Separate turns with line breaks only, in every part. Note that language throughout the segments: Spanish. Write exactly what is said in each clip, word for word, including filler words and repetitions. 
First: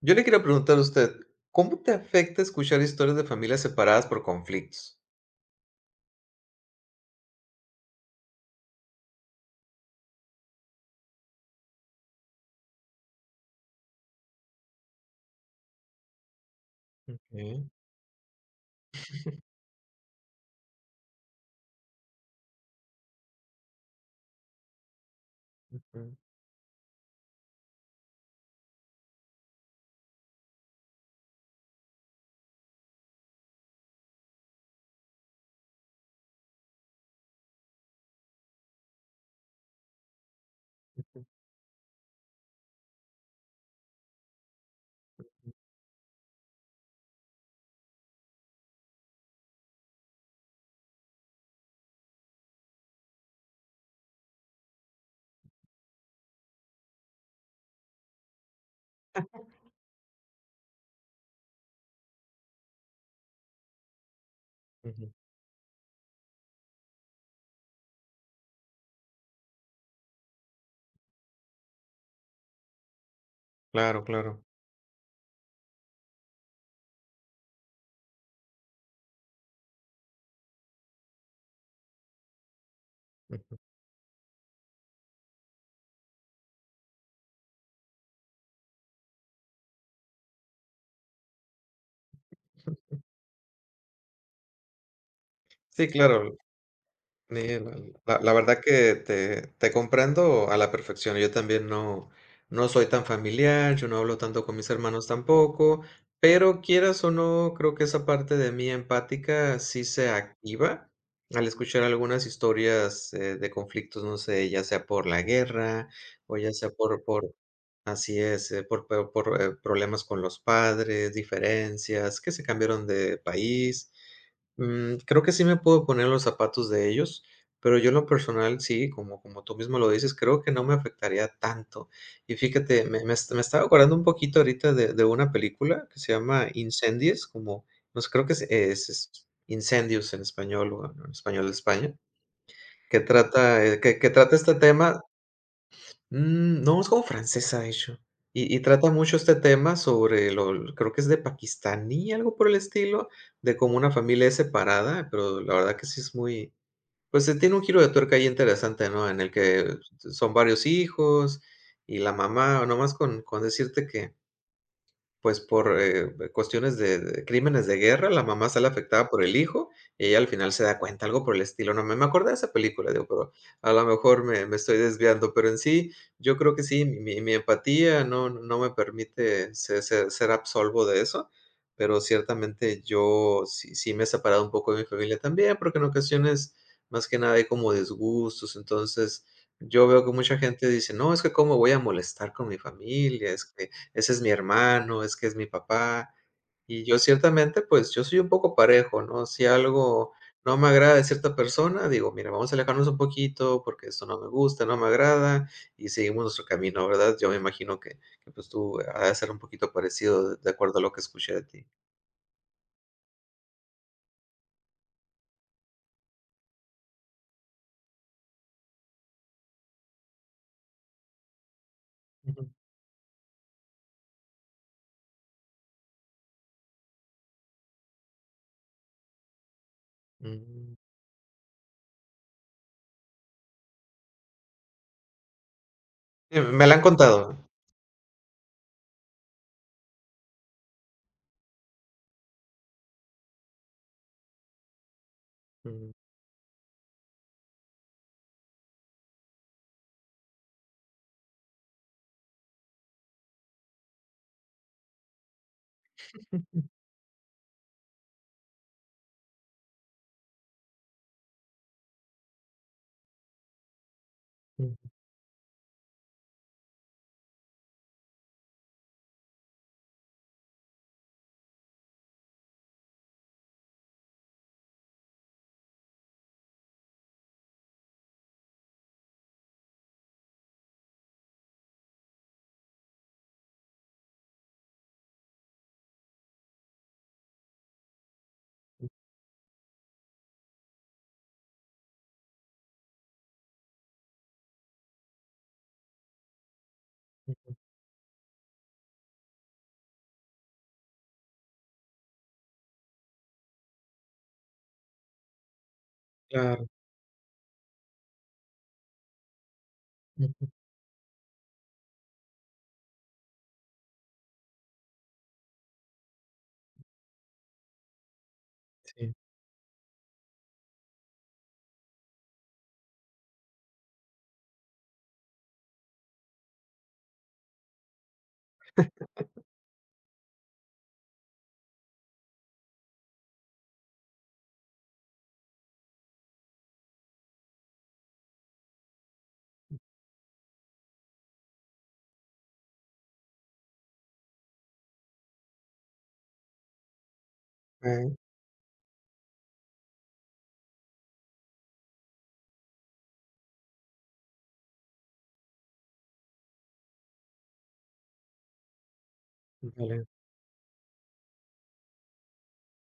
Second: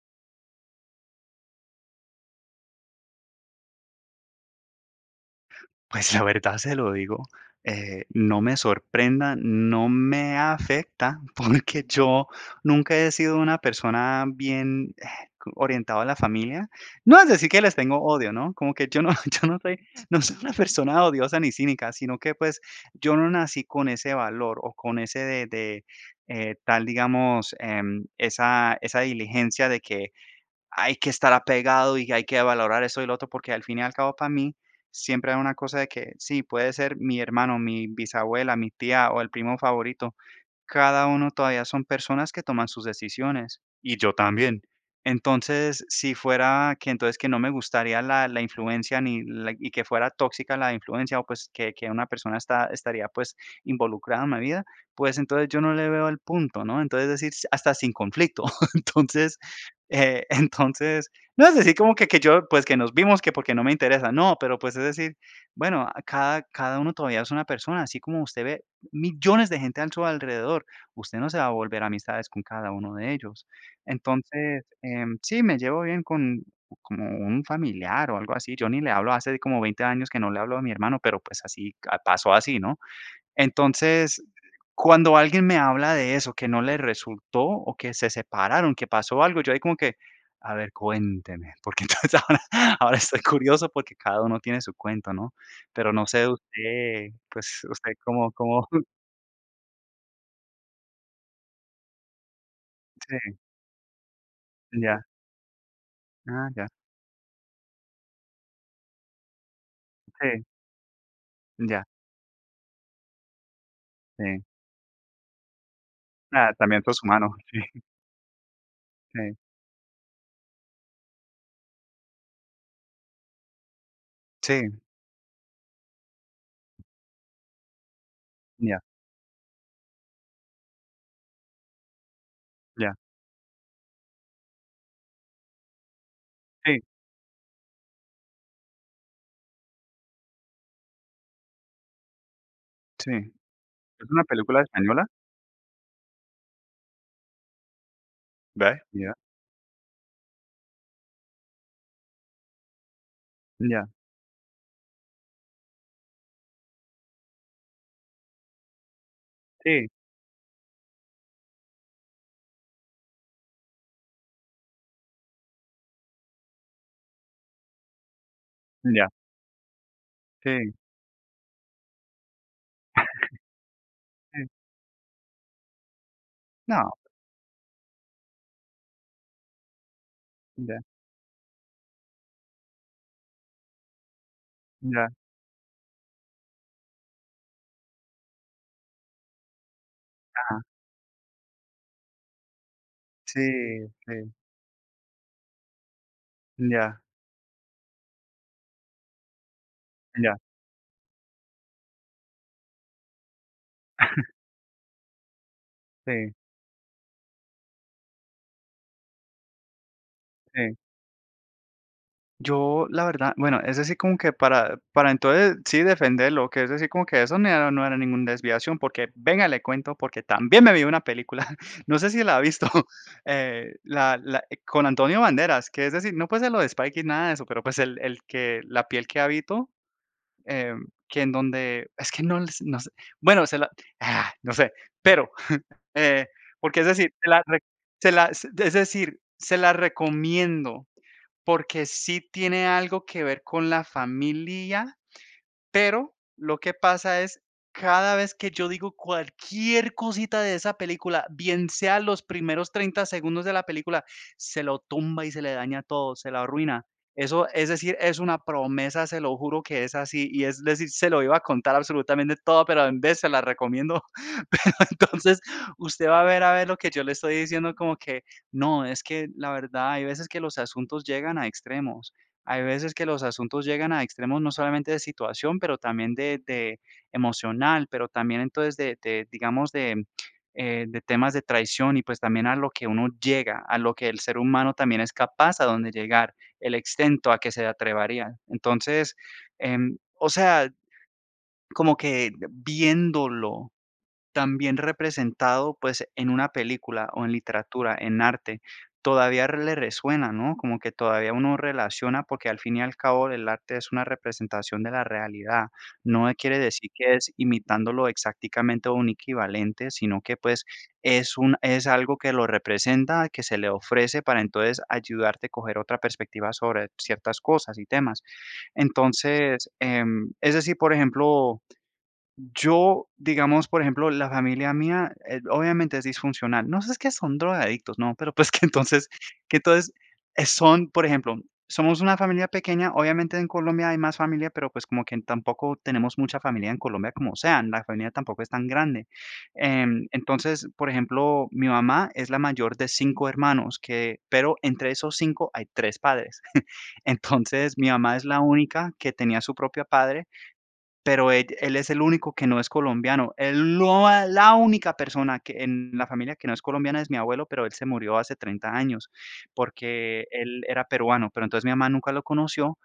Yo le quiero preguntar a usted, ¿cómo te afecta escuchar historias de familias separadas por conflictos?
Pues la verdad se lo digo, eh, no me sorprenda, no me afecta, porque yo nunca he sido una persona bien eh, orientada a la familia. No es decir
Okey,
que les tengo odio, ¿no? Como que yo no, yo no soy, no soy una persona odiosa ni cínica, sino que pues yo no nací con ese valor o con ese de, de,
ujú,
eh, tal, digamos, em, esa, esa diligencia de que hay que estar apegado y hay que valorar eso y lo otro, porque al fin y al cabo para mí siempre hay una cosa de que sí, puede ser mi hermano, mi bisabuela, mi tía o el primo favorito, cada
ujú,
uno todavía son personas que toman sus decisiones y yo también. Entonces, si fuera que entonces que no me gustaría la, la influencia ni la- y que fuera tóxica la influencia o pues que, que una persona está, estaría pues involucrada en mi vida, pues entonces yo no le veo el punto, ¿no? Entonces decir s- hasta sin conflicto. Entonces, eh, entonces, no es decir como que, que yo pues que nos vimos que porque no me interesa, no, pero pues es
ujú.
decir, bueno, a cada, cada uno todavía es una persona, así como usted ve, millones de gente a su alrededor. Usted no se va a volver amistades con cada uno de ellos.
Claro, claro.
Entonces, em, sí, me llevo bien con como un familiar o algo así. Yo ni le hablo, hace como veinte años que no le hablo a mi hermano, pero pues así a- pasó así, ¿no?
Ujú.
Entonces, cuando alguien me habla de eso, que no le resultó o que se separaron, que pasó algo, yo ahí como que, a ver, cuénteme, porque entonces ahora, ahora estoy curioso porque cada uno tiene su cuento, ¿no?
Sí,
Pero no sé
claro.
usted,
Sí,
pues
la,
usted
la-
cómo,
la verdad
cómo,
que te, te comprendo a la perfección. Yo también no, no soy tan familiar, yo no hablo tanto con mis
ya.
hermanos tampoco,
Ah,
pero
ya,
quieras o no, creo que esa parte de mí empática sí se
sí,
activa al escuchar
ya,
algunas historias eh, de conflictos, no
sí.
sé, ya sea por la guerra o ya
Ah,
sea
también todos
por,
humanos
por Así es, eh, por por
sí,
por, eh, problemas con los padres, diferencias, que se cambiaron de país.
sí,
Mm, creo que sí me puedo poner los zapatos de ellos, pero yo en lo personal
ya,
sí, como como tú mismo lo dices, creo que no me afectaría tanto. Y fíjate,
ya,
me me est- me estaba acordando un poquito ahorita de de una película que se llama
sí,
Incendies, como, pues, creo que es es es Incendios en español, o en español de España, que
sí. ¿Es
trata, eh, que que
una
trata este
película
tema.
española?
Mm, no, es como francesa, de hecho. Y, y
Ve,
trata
ya,
mucho este tema sobre lo, creo que es de pakistaní, algo por el estilo, de cómo
ya,
una familia es separada, pero la verdad que sí es muy, pues eh, tiene un giro de tuerca ahí interesante, ¿no? En el que
sí,
son varios hijos y la mamá, nomás con, con decirte que pues, por, eh, cuestiones de de crímenes de guerra, la mamá sale
ya,
afectada por el hijo, y ella al final se
sí,
da cuenta, algo por el estilo, no me me acordé de esa película, digo, pero a lo mejor me
sí.
me estoy desviando, pero en sí, yo creo que sí,
No,
mi mi mi empatía no no me permite se se ser
ya,
absolvo de eso, pero ciertamente yo sí sí me he separado un poco de mi
ya,
familia también, porque en ocasiones, más que nada, hay como disgustos, entonces, yo veo que mucha
ajá,
gente dice: "No, es que cómo voy a molestar con mi familia,
sí,
es que ese es mi
sí,
hermano, es que es mi papá. Y yo
ya,
ciertamente, pues, yo soy un poco parejo, ¿no? Si algo
ya,
no me agrada de cierta persona, digo: "Mira, vamos a alejarnos un poquito porque esto no me gusta, no me agrada", y seguimos
sí,
nuestro camino, ¿verdad? Yo me imagino que que, pues, tú eh, ha de ser un poquito parecido de de
sí.
acuerdo a lo que escuché de ti.
Yo, la verdad, bueno, es decir, como que para, para entonces sí defenderlo, que es decir, como que eso no era, no era ninguna desviación, porque venga, le cuento, porque también me vi una película, no sé si la ha
Ujú.
visto, eh, la, la- eh, con Antonio Banderas, que es decir, no puede ser lo de Spike y nada de eso, pero pues el, el que, la piel que habito, eh,
Mm.
que en donde, es que no, les- no sé, bueno, se la, ah, no sé, pero, eh,
Sí, me la
porque
han
es decir, se
contado.
la, re- se la, es decir, se la recomiendo porque sí tiene algo que ver con la familia,
Mm,
pero lo que pasa es, cada vez que yo digo cualquier cosita de esa película, bien sea los primeros treinta segundos de la película, se lo tumba y se le daña todo, se lo arruina. Eso, es decir, es una promesa, se lo juro que es así. Y es decir, se lo iba a contar absolutamente todo, pero en vez se la recomiendo.
mm,
Entonces, usted va a ver, a ver lo que yo le estoy diciendo, como que no, es que la verdad hay veces que los asuntos llegan a extremos. Hay veces que los asuntos llegan a extremos no solamente de situación, pero también de, de emocional, pero también entonces de, de, digamos, de, eh, de temas de traición y pues también a lo que uno llega, a lo que el ser humano también es capaz a donde llegar, el extento a que se atrevería. Entonces, em, o sea, como que viéndolo también representado, pues, en una película o en literatura, en arte, todavía le resuena, ¿no? Como que todavía uno relaciona, porque al fin y al cabo el arte es una representación de la realidad. No e, quiere
claro.
decir que es imitándolo exactamente o un equivalente, sino que,
Ujú,
pues, es un es algo que lo representa, que se le ofrece para entonces ayudarte a coger otra perspectiva sobre ciertas cosas y temas.
sí.
Entonces, em, es decir, por ejemplo, yo, digamos, por ejemplo, la familia mía, eh, obviamente es disfuncional. No sé es que son drogadictos, no, pero pues que entonces, que entonces eh, son, por ejemplo, somos una familia pequeña, obviamente en Colombia hay más familia, pero pues como que tampoco tenemos mucha familia en Colombia como sean, la familia tampoco es tan grande. Em, entonces, por ejemplo, mi mamá es la mayor de cinco hermanos, que, pero entre esos cinco hay tres padres. Entonces, mi
Ah,
mamá es la única que tenía su propio padre, pero él él es el único que no es colombiano. Él lo la única persona que en la familia que no es colombiana es mi abuelo, pero él se murió hace treinta años,
vale,
porque él era peruano, pero entonces mi mamá nunca lo conoció,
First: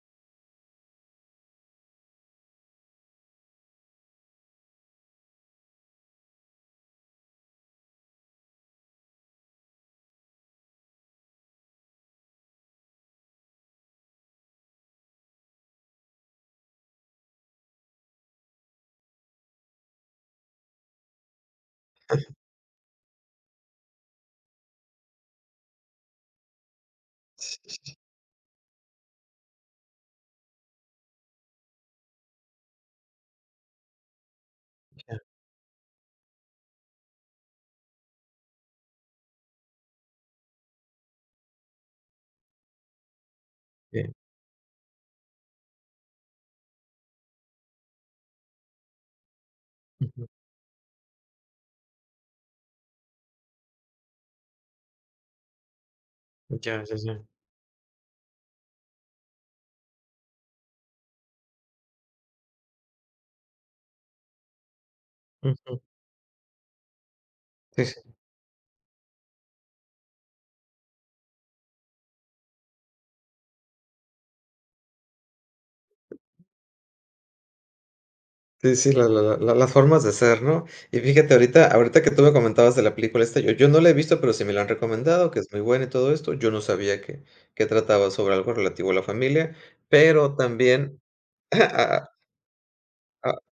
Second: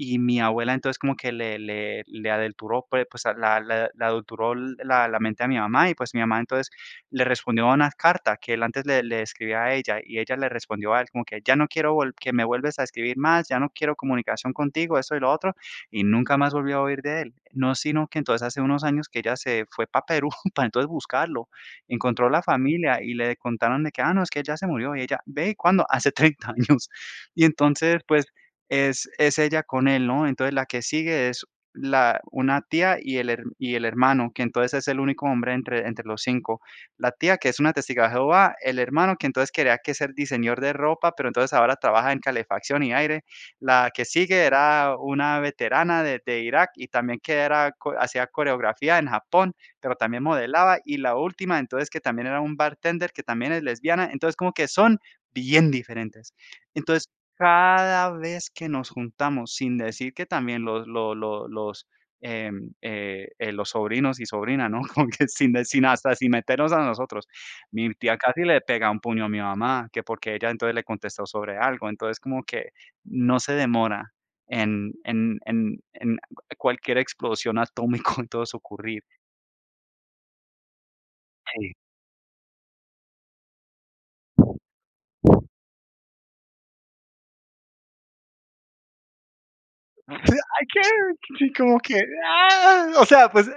y mi abuela entonces como que le le le adulteró, pue pues, a la la le adulteró la la mente a mi mamá, y pues mi mamá entonces le respondió a una carta que él antes le le escribía a ella, y ella le respondió a él como que: "Ya no quiero vol que me vuelves a escribir más, ya no quiero comunicación contigo", eso y lo otro, y nunca más volví a oír de él. No, sino que entonces hace unos años que ella se fue para Perú para entonces buscarlo. Encontró la familia y le contaron de que: "Ah, no, es que él ya se murió", y ella: "Ve, ¿cuándo?". "Hace treinta años". Y entonces, pues, es es ella con él, ¿no? Entonces, la que sigue es la una tía y el her y el hermano, que entonces es el
ya,
único hombre entre entre los cinco. La tía, que es una testigo de Jehová, el hermano, que entonces quería que ser diseñador de ropa, pero entonces ahora trabaja en calefacción y aire. La que
bien.
sigue era una veterana de de Irak y también que era co hacía coreografía en Japón, pero también
Ujú.
modelaba, y la última, entonces, que también era un bartender, que también es lesbiana, entonces, como que son bien diferentes.
Ya, ya,
Entonces,
ya.
cada vez que nos juntamos, sin decir que también los lo lo los, em, eh, eh, los sobrinos y sobrina, ¿no? Como que sin de
Ujú.
sin hasta sin meternos a nosotros.
Sí,
Mi
sí.
tía casi le pega un puño a mi mamá, que porque ella entonces le contestó sobre algo, entonces como que no se demora en en en en cualquier explosión atómica en todo eso
Sí, sí,
ocurrir.
la la la las formas de ser, ¿no? Y fíjate, ahorita
Sí.
ahorita que tú me comentabas de la película esta, yo yo no la he visto, pero sí me la han recomendado, que es muy buena y todo esto. Yo no sabía que que trataba sobre algo relativo a la familia, pero
Hay que
también
sí, como que,
ah
ah, o sea,
ah,
pues,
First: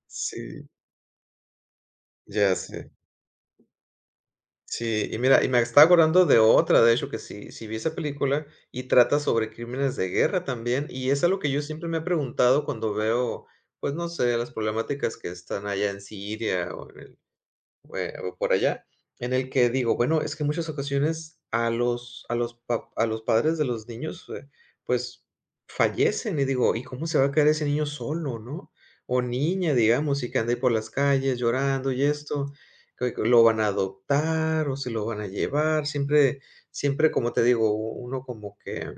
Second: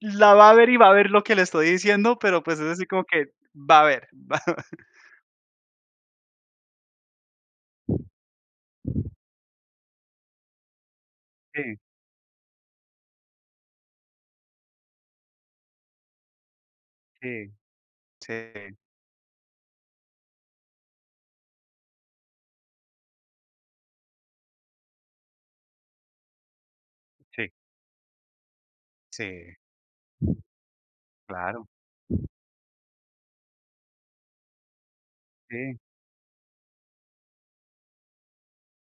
la va a
sí,
ver y va a ver lo que le estoy diciendo, pero,
ya
pues, es así
sé.
como que va a ver, va a ver.
Sí, y mira, y me estaba acordando de otra, de hecho, que sí sí vi esa película y trata sobre crímenes de guerra también, y es algo que
Sí,
yo siempre me he preguntado cuando veo, pues, no sé, las problemáticas que están allá en Siria o en
sí,
Bue por
sí,
allá, en el que digo, bueno, es que en muchas ocasiones a los a los pa a los padres de los niños, eh, pues, fallecen, y digo, ¿y cómo se va a quedar
sí,
ese niño solo, no? O
sí,
niña, digamos, y que ande por las calles
claro,
llorando y esto, que que lo van a adoptar o se lo van a
sí,
llevar, siempre siempre, como te digo, uno como que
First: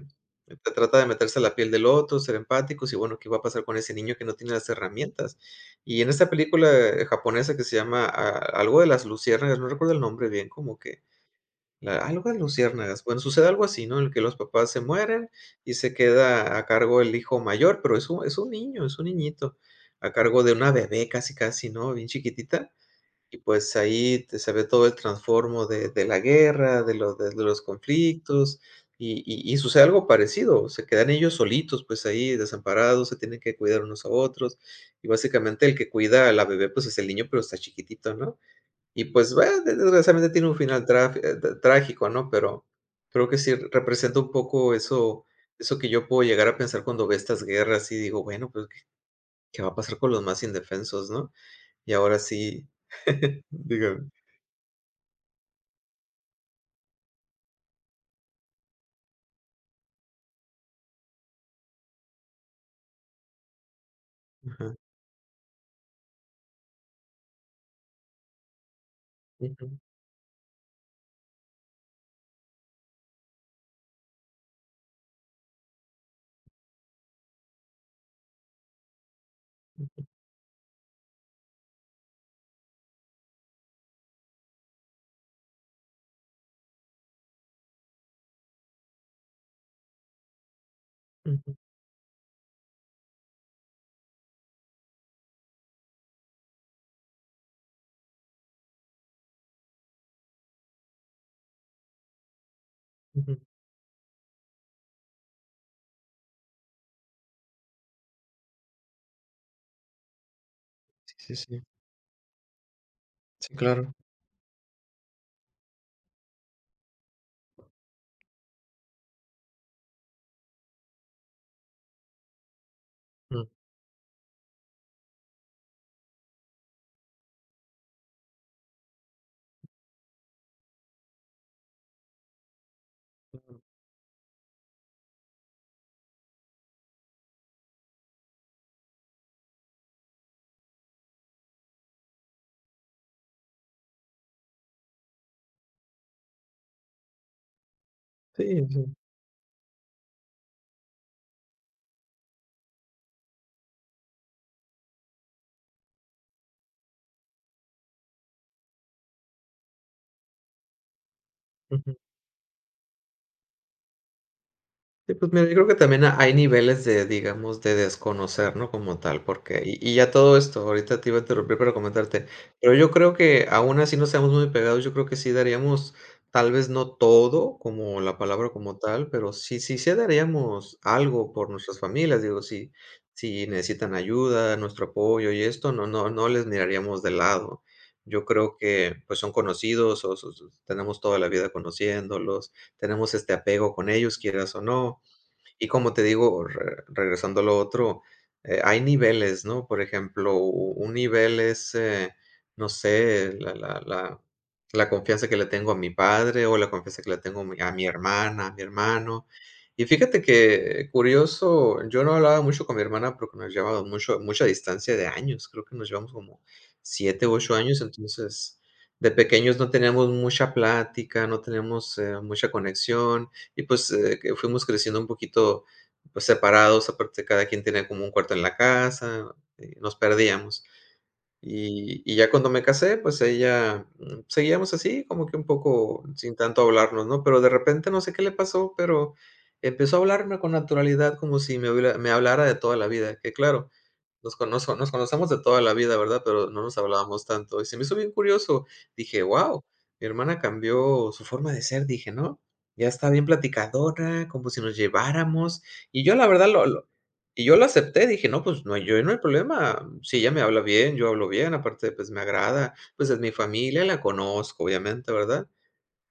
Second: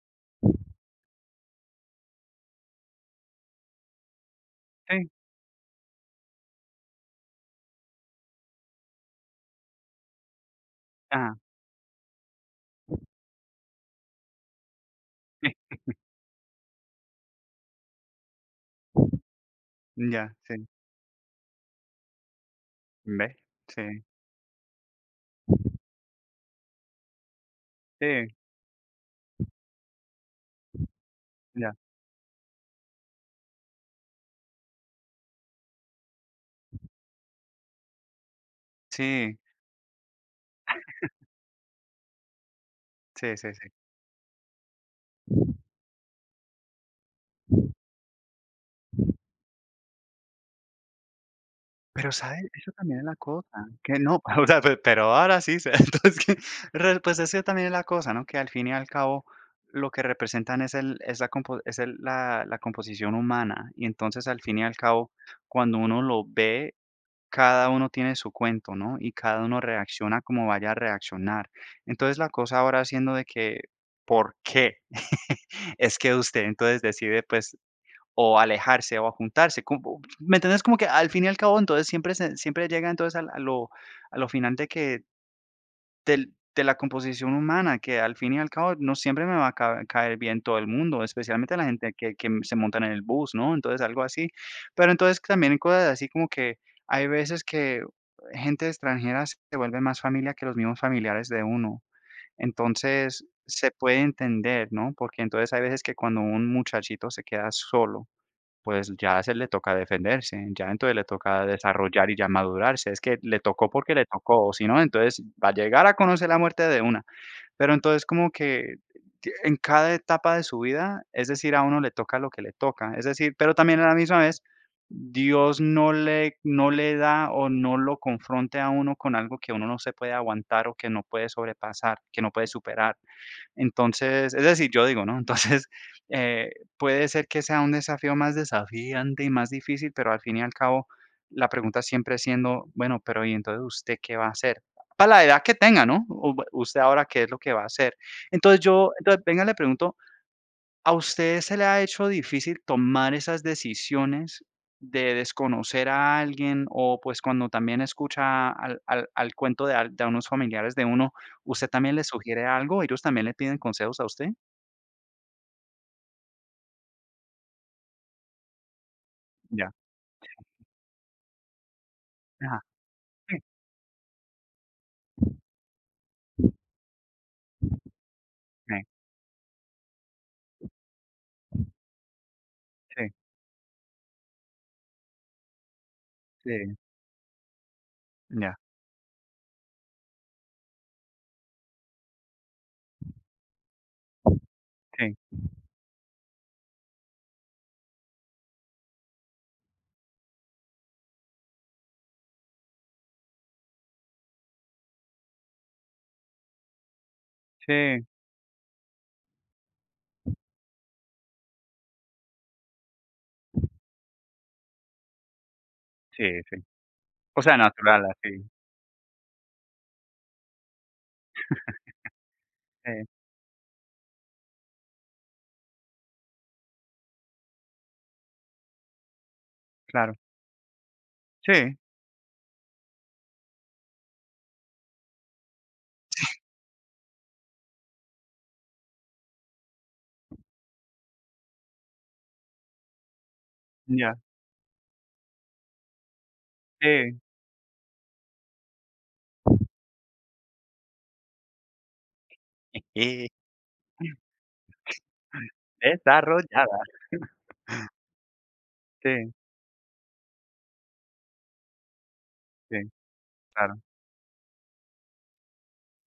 te trata de meterse a la piel del otro, ser empáticos, y bueno, ¿qué va a pasar con ese niño que no tiene las
sí,
herramientas? Y en esta película japonesa que se llama a algo de las luciérnagas, no recuerdo el nombre bien, como que
ah
la algo de luciérnagas. Bueno, sucede algo así, ¿no? En el que los papás se mueren
sí,
y se queda a cargo el hijo mayor, pero es un es un niño, es un niñito, a
ya,
cargo de
sí.
una bebé casi, casi, ¿no? Bien chiquitita.
Ve,
Y pues
sí,
ahí te se ve todo el transformo de de la guerra, de los de de los
sí,
conflictos, y y y sucede algo parecido, se quedan ellos
ya.
solitos, pues, ahí desamparados, se tienen que cuidar unos a otros, y básicamente el que cuida a la bebé, pues, es el niño, pero está chiquitito, ¿no? Y pues,
Sí,
bueno, de desgraciadamente tiene un final traf eh, t trágico, ¿no? Pero creo
sí,
que
sí,
sí
sí.
representa un poco eso eso que yo puedo llegar a pensar cuando ve estas guerras y digo: "Bueno, pues, ¿qué qué va a pasar con los más indefensos, no?". Y
Pero,
ahora
¿sabes?
sí,
Eso también es la cosa, que
digan.
no, o sea, pe pero ahora sí, se entonces que re pues eso también es la cosa, ¿no? Que al fin y al cabo lo que representan es el es la compo es el la la composición humana, y entonces al fin y al cabo, cuando uno lo ve, cada uno tiene su cuento, ¿no? Y cada uno
Ujú,
reacciona como vaya a reaccionar. Entonces la cosa ahora siendo de que, ¿por qué? Es que usted entonces decide, pues, o alejarse o a juntarse, como ¿me entiendes? Como que al fin y al cabo, entonces siempre se siempre llega entonces al a lo, a lo final de que del de la composición humana, que al fin y al cabo no siempre me va a ca caer bien todo el mundo,
ujú,
especialmente la gente que que se montan en el bus, ¿no? Entonces algo así. Pero entonces también cosas así como que hay veces que gente extranjera se vuelve más familia que los mismos familiares de uno. Entonces
ujú.
se puede entender, ¿no? Porque entonces hay veces que cuando un muchachito se queda solo pues ya se le toca defenderse, ya entonces le
Sí, sí,
toca
sí.
desarrollar y ya madurarse. Es que le
Sí,
tocó porque
claro.
le tocó, o si no, entonces va a llegar a conocer la muerte de una. Pero entonces como que que en cada etapa de su vida, es decir, a uno le toca lo que le toca. Es decir,
Mm.
pero también a la misma vez, Dios no le no le da o no lo confronte a uno con algo que uno no se puede aguantar o que no puede sobrepasar, que no puede superar.
Claro.
Entonces, es decir, yo digo, ¿no? Entonces, eh, puede ser que sea un desafío más desafiante y más difícil, pero al fin y al cabo, la pregunta siempre siendo, bueno, pero ¿y entonces usted qué va a hacer? Para la edad que tenga, ¿no? U- Usted ahora qué es lo que va a hacer. Entonces
Sí, sí.
yo, entonces venga, le pregunto, ¿a usted se le ha hecho difícil tomar esas decisiones de desconocer a alguien o pues cuando también escucha al al al cuento de al de unos familiares de uno, usted
Ujú.
también le sugiere algo? ¿Ellos también le piden consejos a usted?
Sí, pues mira, yo creo que también ha hay niveles de, digamos, de desconocer, ¿no? Como tal, porque
Ya,
y y ya todo esto, ahorita te iba a interrumpir para comentarte,
ajá,
pero yo creo
sí,
que aún así no seamos muy pegados, yo creo que sí daríamos, tal vez no todo, como la palabra
sí,
como tal, pero sí sí sí daríamos algo por nuestras familias, digo, si
sí,
si necesitan ayuda, nuestro apoyo y esto, no no no les
sí,
miraríamos de lado. Yo creo
ya,
que, pues, son conocidos, o so so tenemos toda la vida conociéndolos, tenemos este apego con ellos, quieras o no,
sí,
y como te digo, re regresando a lo otro, eh, hay niveles, ¿no? Por ejemplo, u un nivel es, eh, no sé, la la la la confianza que le tengo a mi padre o la confianza que le tengo a mi a mi
sí,
hermana, a mi hermano. Y fíjate que curioso, yo no hablaba mucho con mi hermana porque nos llevábamos mucho mucha distancia de años, creo que nos llevamos
sí,
como
sí.
siete, u
O
ocho
sea,
años,
natural, así,
entonces, de pequeños no teníamos mucha plática, no teníamos, eh, mucha
sí,
conexión. Y pues, eh, que fuimos creciendo un poquito, pues, separados, aparte cada quien tenía como un cuarto en la casa, eh, nos
claro,
perdíamos.
sí,
Y y ya cuando me casé, pues ella, mm, seguíamos así, como que un poco sin tanto hablarnos, ¿no? Pero de repente no sé qué le pasó, pero empezó a hablarme con naturalidad como si me hubiera me hablara de toda la vida, que claro,
ya,
nos conozco nos nos conocemos de toda la vida, ¿verdad? Pero no nos
sí,
hablábamos tanto, y se me hizo bien curioso. Dije: wow mi hermana cambió su forma de ser", dije, ¿no? Ya está bien platicadora, como si nos lleváramos, y yo la verdad lo
desarrollada,
lo y yo lo acepté, dije: "No, pues, no, hay- yo no hay
sí,
problema, si ella me habla bien, yo hablo bien, aparte, pues, me agrada,
sí,
pues, es mi
claro,
familia, la conozco, obviamente", ¿verdad?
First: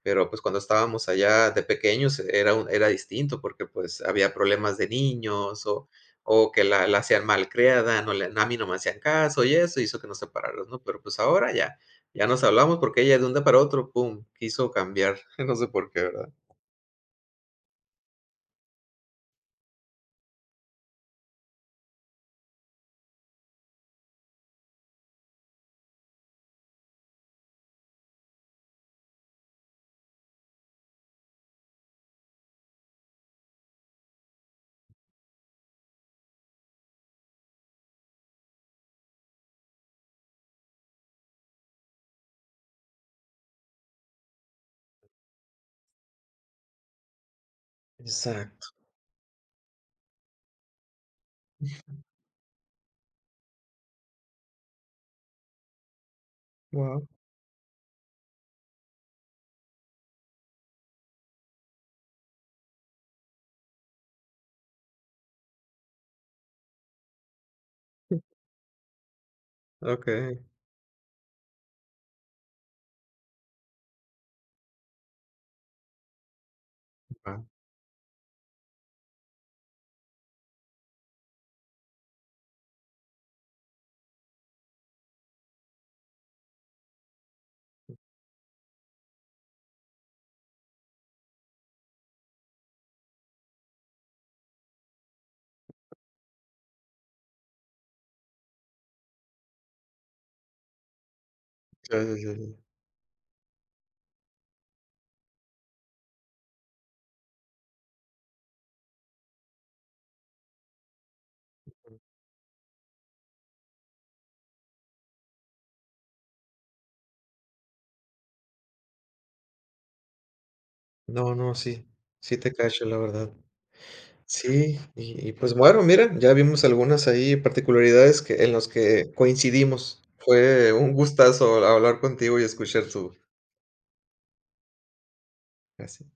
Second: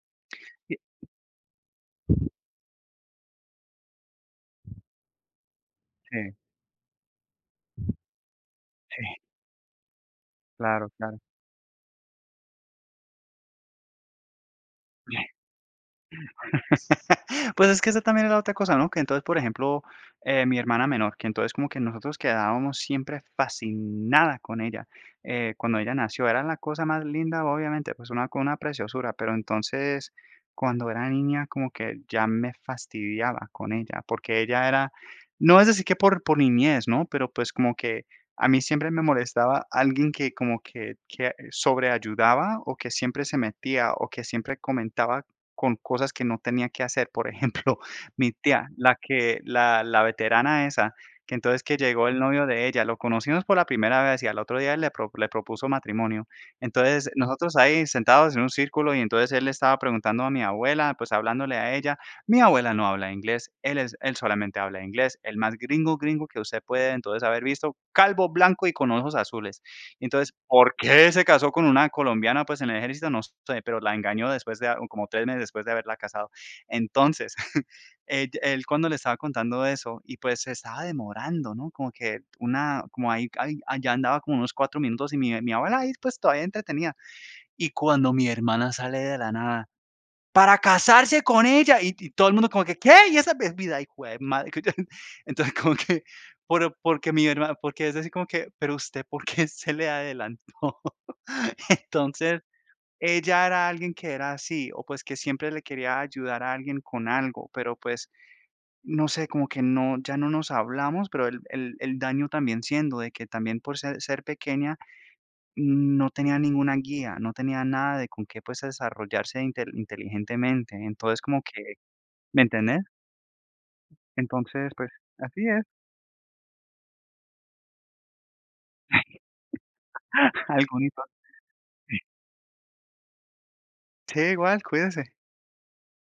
Pero, pues, cuando
sí,
estábamos allá de pequeños era un era distinto, porque, pues, había problemas de niños o
sí,
o que la la hacían malcriada, no le a mí no me hacían
sí,
caso y eso hizo que nos separáramos, ¿no?
claro,
Pero,
claro.
pues, ahora ya, ya nos hablamos porque ella de un día para otro, pum, quiso cambiar, no sé por qué, ¿verdad?
Pues es que esa también es la otra cosa, ¿no? Que entonces, por ejemplo, eh, mi hermana menor, que entonces como que nosotros quedábamos siempre fascinada con ella. Eh, cuando ella nació era la cosa más linda, obviamente, pues una, una preciosura, pero entonces cuando era niña como que ya me fastidiaba con ella, porque ella era, no es decir que por, por niñez, ¿no? Pero pues como que a mí siempre me molestaba alguien que como que, que sobreayudaba o que siempre se metía o que siempre comentaba con cosas que no tenía que hacer. Por ejemplo, mi
Exacto.
tía, la que la la veterana esa, que entonces que llegó el novio de ella, lo conocimos por la primera vez y al otro día le pro le propuso matrimonio.
wow
Entonces, nosotros ahí sentados en un círculo y entonces él le estaba preguntando a mi abuela, pues, hablándole a ella. Mi abuela no habla inglés, él es él solamente habla inglés, el más gringo, gringo que usted puede entonces haber visto, calvo, blanco y con ojos azules. Entonces,
Okey,
¿por qué se casó con una colombiana? Pues, en el ejército no sé, pero la engañó después de a como tres meses después de haberla casado. Entonces,
Ah,
ell él cuando le estaba contando eso y, pues, se estaba demorando, ¿no? Como que una como ahí ahí allá andaba como unos cuatro minutos y mi mi abuela ahí, pues, todavía entretenía. Y cuando mi hermana sale de la nada para casarse con ella, y y todo el mundo como que, ¿qué? Y esa es vida, hijo de madre. Entonces, como que, por porque mi hermana porque es así como que, pero usted, ¿por qué se le adelantó?
ya, ya, ya,
Entonces,
ya.
ella era alguien que era así, o pues que siempre le quería ayudar a alguien con algo, pero pues, no sé, como que no, ya no nos hablamos, pero el el el daño también siendo de que también por ser ser pequeña no tenía ninguna guía, no tenía nada de con qué, pues, desarrollarse intel inteligentemente. Entonces,
No,
como
no,
que
sí, sí
¿me
te
entendés?
cacho, la verdad.
Entonces,
Sí,
pues,
y y
así
pues
es.
bueno, mira, ya vimos algunas ahí particularidades que en los que coincidimos. Fue un
Algunitos.
gustazo hablar contigo y escuchar tu
Sí, igual, cuídese.
así.